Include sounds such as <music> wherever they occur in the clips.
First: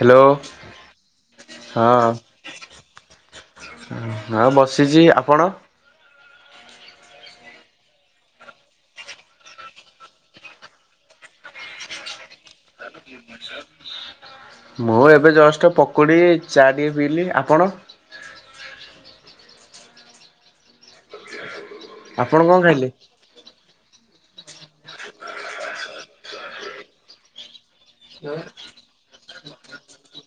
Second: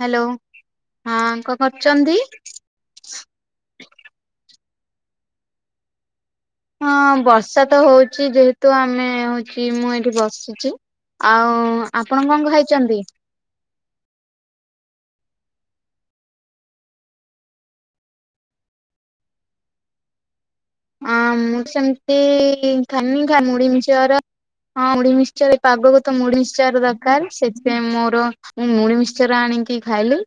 Hello ହଁ କଣ ହଁ କରୁଛନ୍ତି ହଁ ବସିଛି ଆପଣ ହଁ ବର୍ଷା ତ ହଉଛି ଯେହେତୁ ଆମେ ହଉଛି ମୁଁ ଏଠି ବସିଛି ଆଉ ଆପଣ କଣ କ ଖାଇଛନ୍ତି ମୁଁ ଏବେ ଜଷ୍ଟ ପକୁଡ଼ି ଚା ଟିକଏ ପିଇଲି ଆପଣ ହଁ ମୁମ ସମତି ଆପଣ କଣ ଖାଇଲେ ଖ ମୁଡି ମିିଚର ହଁ ମୁଡିମିଶ ପାଗକୁ ତ ମୁଡିମିଶ ର ଦରକାର ସେଥି ସେ ମୋର ମୁ ମୁଣି ମିଶର ଆଣିକି ଖାଇଲି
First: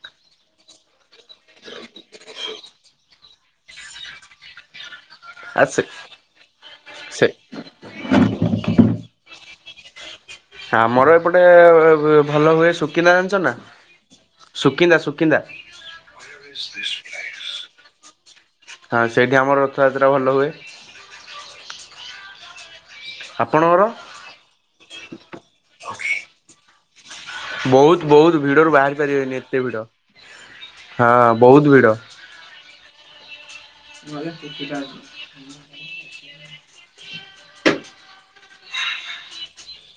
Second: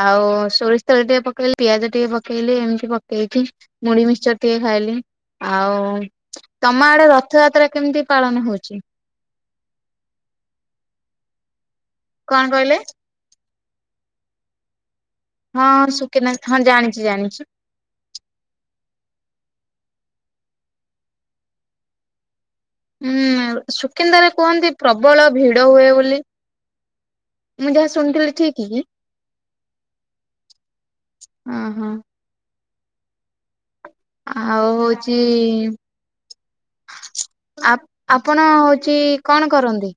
ଆଉ ସୋରିଷ ତେଳ ଟିକେ ପକେଇଲି ପିଆଜ ଟିକେ ପକେଇଲି ଏମିତି ପକେଇଛି ମୁଢ଼ି ମିକ୍ଚର ଟିକେ ଖାଇ ଆ ଆଉ ସେ ତମ ଆଡେ ସେ ରଥଯାତ୍ରା କେମିତି ପାଳନ ହଉଛି? ଆମର ଏପଟେ କଣ ଭଲ ହୁଏ କହିଲେ? ସୁକିନା ଜାଣିଛ ନା? ସୁକିନ୍ଦା ସୁକିନ୍ଦା ଜାଣିଛୁ ହଁ ସେଇଠି ଆମର ରଥଯାତ୍ରା ଭଲ ହୁଏ ହୁଁ ଆପଣଙ୍କର? ସୁକିନ୍ଦାରେ କୁହନ୍ତି ପ୍ରବଳ ଭିଡ ହୁଏ ବୋଲି ମୁଁ ଯାହା ବହୁତ ଶୁଣିଥିଲି ବହୁତ ଠିକ ଭିଡରୁ କି? ବାହାରି ପାରିବେନି ଏତେ ଭିଡ ହଁ ବହୁତ ଓହୋ। ଭିଡ ଭ ଆଉ ଠଠଟା ହଉଛି ଅଛି ଆ ଆପଣ ହଉଛି କଣ କରନ୍ତି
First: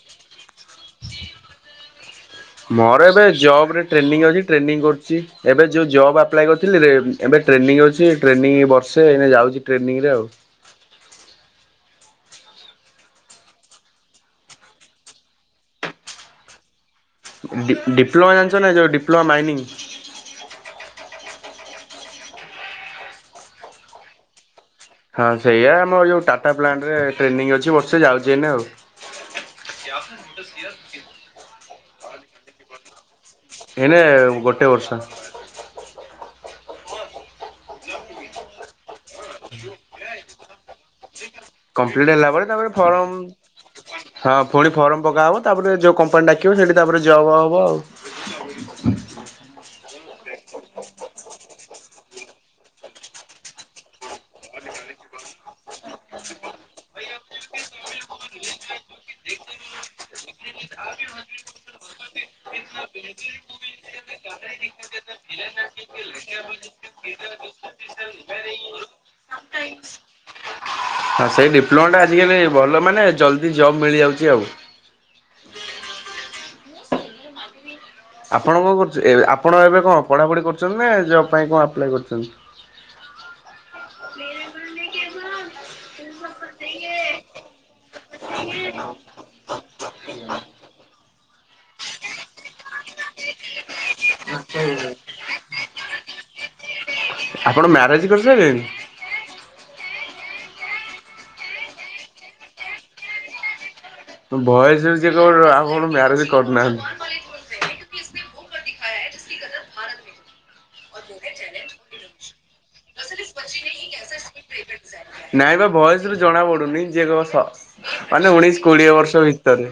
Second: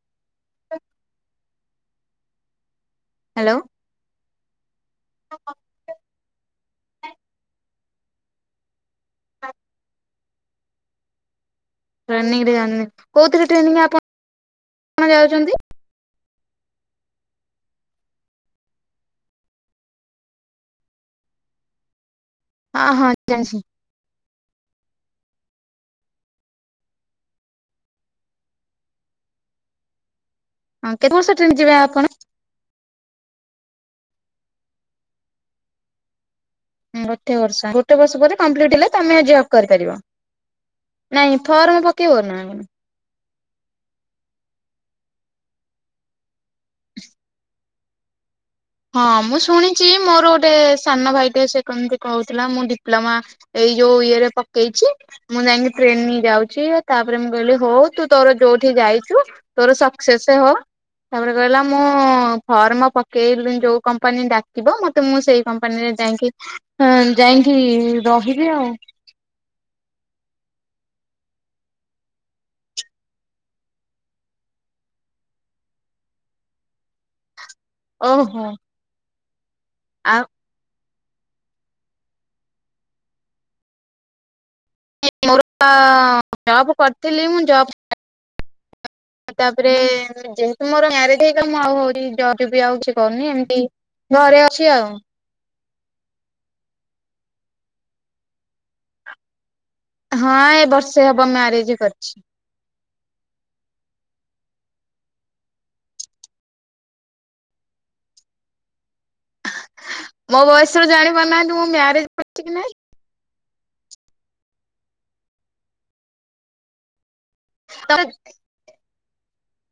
ମୋର ଏବେ ହ୍ୟାଲୋ। ଜବ ରେ ଟ୍ରେନିଂ ଅଛି ଟ୍ରେନିଂ କରୁଛି ଏବେ ଯୋଉ ଜବ୍ ଆପ୍ଲାଏ କରୁ ରେ ଏବେ ଟ୍ରେନିଂ ଅଛି ଟ୍ରେନିଂ ବର୍ଷେ ଯାଉଛି ଟ୍ରେନିଂରେ ଆଉ ଟ୍ରେନିଂରେ ଜାଣିନି କୋଉଥିରେ ଟ୍ରେନିଂ ଆପଣ କଣ ଯାଉଛନ୍ତି ଡିପ୍ଲୋମା ଜାଣିଛ ନା ଯେଉଁ ଡିପ୍ଲୋମା ମାଇନିଂ ହଁ ହଁ ଜାଣିଛି ହଁ ସେଇୟଆା ଆମର ଯୋଉ ଟାଟା ପ୍ଲାଣ୍ଟ ରେ ଟ୍ରେନିଂ ଅଛି ବର୍ଷେ ଯାଉଛି ଏନ ଆଉ <unintelligible> ହଁ କେତେ ବର୍ଷ ଟେନିଙ୍ଗ ଯିବେ ଆପଣ? ଏନେ ଗୋଟେ ବର୍ଷ। ଗୋଟେ ବର୍ଷ ଗୋଟେ ବର୍ଷ ପରେ କମ୍ପିଲ୍ଟ ହେଲେ ତମେ ଜବ୍ କରିପାରିବ। ନାଇଁ ଥରର୍ମ ପକେଇବା ନା କଣ? ଫରମ ହଁ ପୁଣି ଫର୍ମ ପକାହବ ତାପରେ ଯୋଉ କମ୍ପାନୀ ଡାକିବ ସେଠି ତାପରେ ଜବ୍ ହବ ଆଉ। <inaudible> ହଁ ମୁଁ ଶୁଣିଛି ମୋର ଗୋଟେ ସାନ ଭାଇଟେ ସେ କେମିତି କହୁଥିଲା ମୁଁ ଡିପ୍ଲୋମା ଏଇ ଯୋଉ ଇଏରେ ପକେଇଛି ମୁଁ ଯାଇକି ଟ୍ରେନି ଯାଉଛି ତାପରେ ମୁଁ କହିଲି ହଉ ତୁ ତୋର ଯୋଉଠି ଯାଇଛୁ। ତୋର ସକ୍ସେସ ହୋ ତାପରେ କହିଲା ମୁଁ ଫର୍ମ ପକେଇଲି ଯୋଉ କମ୍ପାନୀ ଡାକିବ ମତେ ମୁଁ ସେଇ କମ୍ପାନୀରେ ଯାଇକି ହଁ ଯାଇକି ରହିବି ଆଉ। ହଁ ସେଇ ଡିପ୍ଲୋମାଟା ଆଜିକାଲି ଭଲ ମାନେ ଜଲ୍ଦି ଜବ୍ ମିଳିଯାଉଛି ଆଉ। ଓହୋ ଆପଣ କଣ କରୁଛନ୍ତି ଆପଣ ଏବେ କଣ ଆଉ ପଢ଼ାପଢି କରୁଛନ୍ତି ନା ଜବ୍ ପାଇଁ କଣ ଆପ୍ଲାଏ କରୁଛନ୍ତି? <unintelligible> ମୋରପା ଜବ କରିଥିଲି ମୁଁ ଜବ୍ ତାପରେ ଯେହେତୁ ମୋର ମ୍ୟାରେଜ ହେଇଗଲା ମୁଁ ଆଉ ହଉଛି ଜବ ବି ଆଉ କିଛି କରୁନି ଏମିତି ଘରେ ଅଛି ଆଉ। ଆପଣ ମ୍ୟାରେଜ୍ କରିସାରିଲେଣି। ହଁ ଏ ବର୍ଷେ ହବ ମ୍ୟାରେଜ କରିଛି। ବୟସ ରେ ଯିଏ କହିବ ଆପଣ ମ୍ୟାରେଜ କରି ନାହାନ୍ତି। ମୋ ବୟସରେ ଜାଣି ପାରୁ ନାହାନ୍ତି ମୁଁ ମ୍ୟାରେଜ କରିଛି କି ନାଇଁ ନାଇଁ ବା ଭୟସ ରୁ ଜଣା ପଡୁନି ଯିଏ କହ ତମେ ସ ମାନେ ଉଣେଇଶ କୋଡିଏ ବର୍ଷ ଭିତରେ।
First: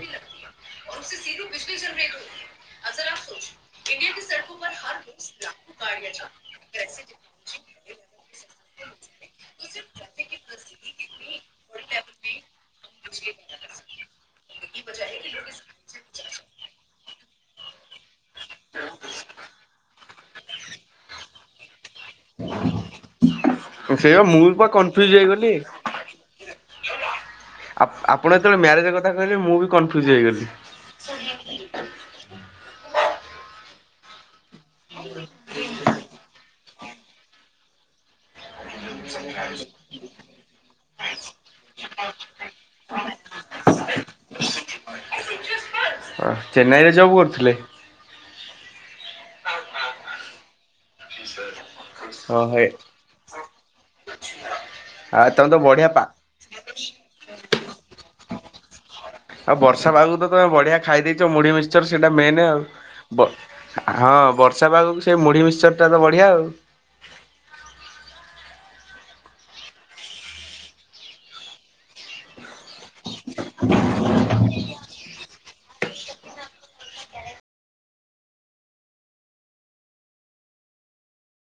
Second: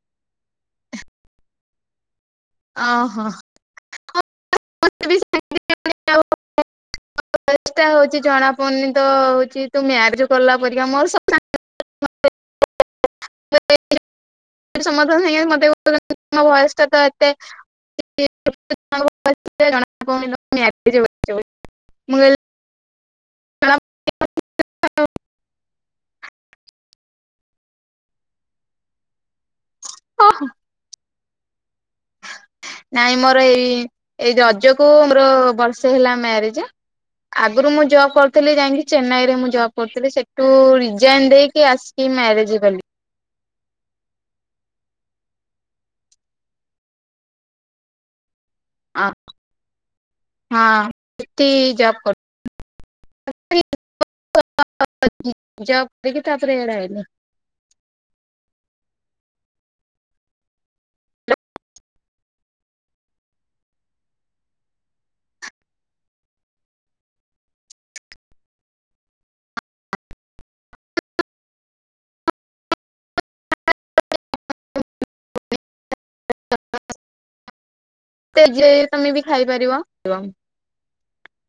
ଓଉେ ସିଧୁ ବିଜଳି ଜନରେଟ ହୋଇତି। ଓହୋ। ହ ରୋ ଲା କାଆ ଚେଷ୍ଟା ହଉଛି ଜଣାପଡୁନି ତ ତୁ ମ୍ୟାରେଜ କଲା ପରିକା ମୋର <unintelligible> <inaudible> <unintelligible> ସମାଧାନ ମତେ ବୟସ ଏତେ <unintelligible> <unintelligible> ସେଇ ମୁଁ ପୁରା କନଫ୍ୟୁଜ ହେଇଗଲି। ଆ ଆପଣ ଯେତେବେଳେ ମ୍ୟାରେଜ କଥା କହିଲେ ମୁଁ ବି କନଫ୍ୟୁଜ୍ ହେଇଗଲି। ସେ ନାଇଁ ମୋର ଏଇ ଏଇ ରଜକୁ ମୋର ବର୍ଷେ ହେଲା ମ୍ୟାରେଜ। ଆଗରୁ ମୁଁ ଜବ୍ କରିଥିଲି ଯାଇକି ଚେନ୍ନାଇ ରେ ମୁଁ ଜବ୍ କରିଥିଲି ସେଠୁ ରିଜାଇନ ଦେଇକି ଆସି କି ମ୍ୟାରେଜ କଲି। ହଁ ଚେନ୍ନାଇରେ ଜବ୍ କରୁଥିଲେ। ଆ ହଁ ଏ <unintelligible> ଶହେ। <unintelligible> ତାପରେ ଆଉ ତମେ ତ ବଢିଆ ପା ଇଆଡ଼େ ଅଇଲା। ଆଉ ବର୍ଷା ପାଗକୁ ତମେ ବଢିଆ ଖାଇ ଦେଇଛ ମୁଢି ମିିକଶର ସେଇଟା ମେନ ଆଉ। ବ ହଁ ବର୍ଷା ପାଗକୁ ସେ ମୁଢ଼ି ମିିକଶସରଟା ତ ବଢ଼ିଆ ଆଉ। <unintelligible> ତେଜ ତମେ ବି ଖାଇପାରିବ। <unintelligible>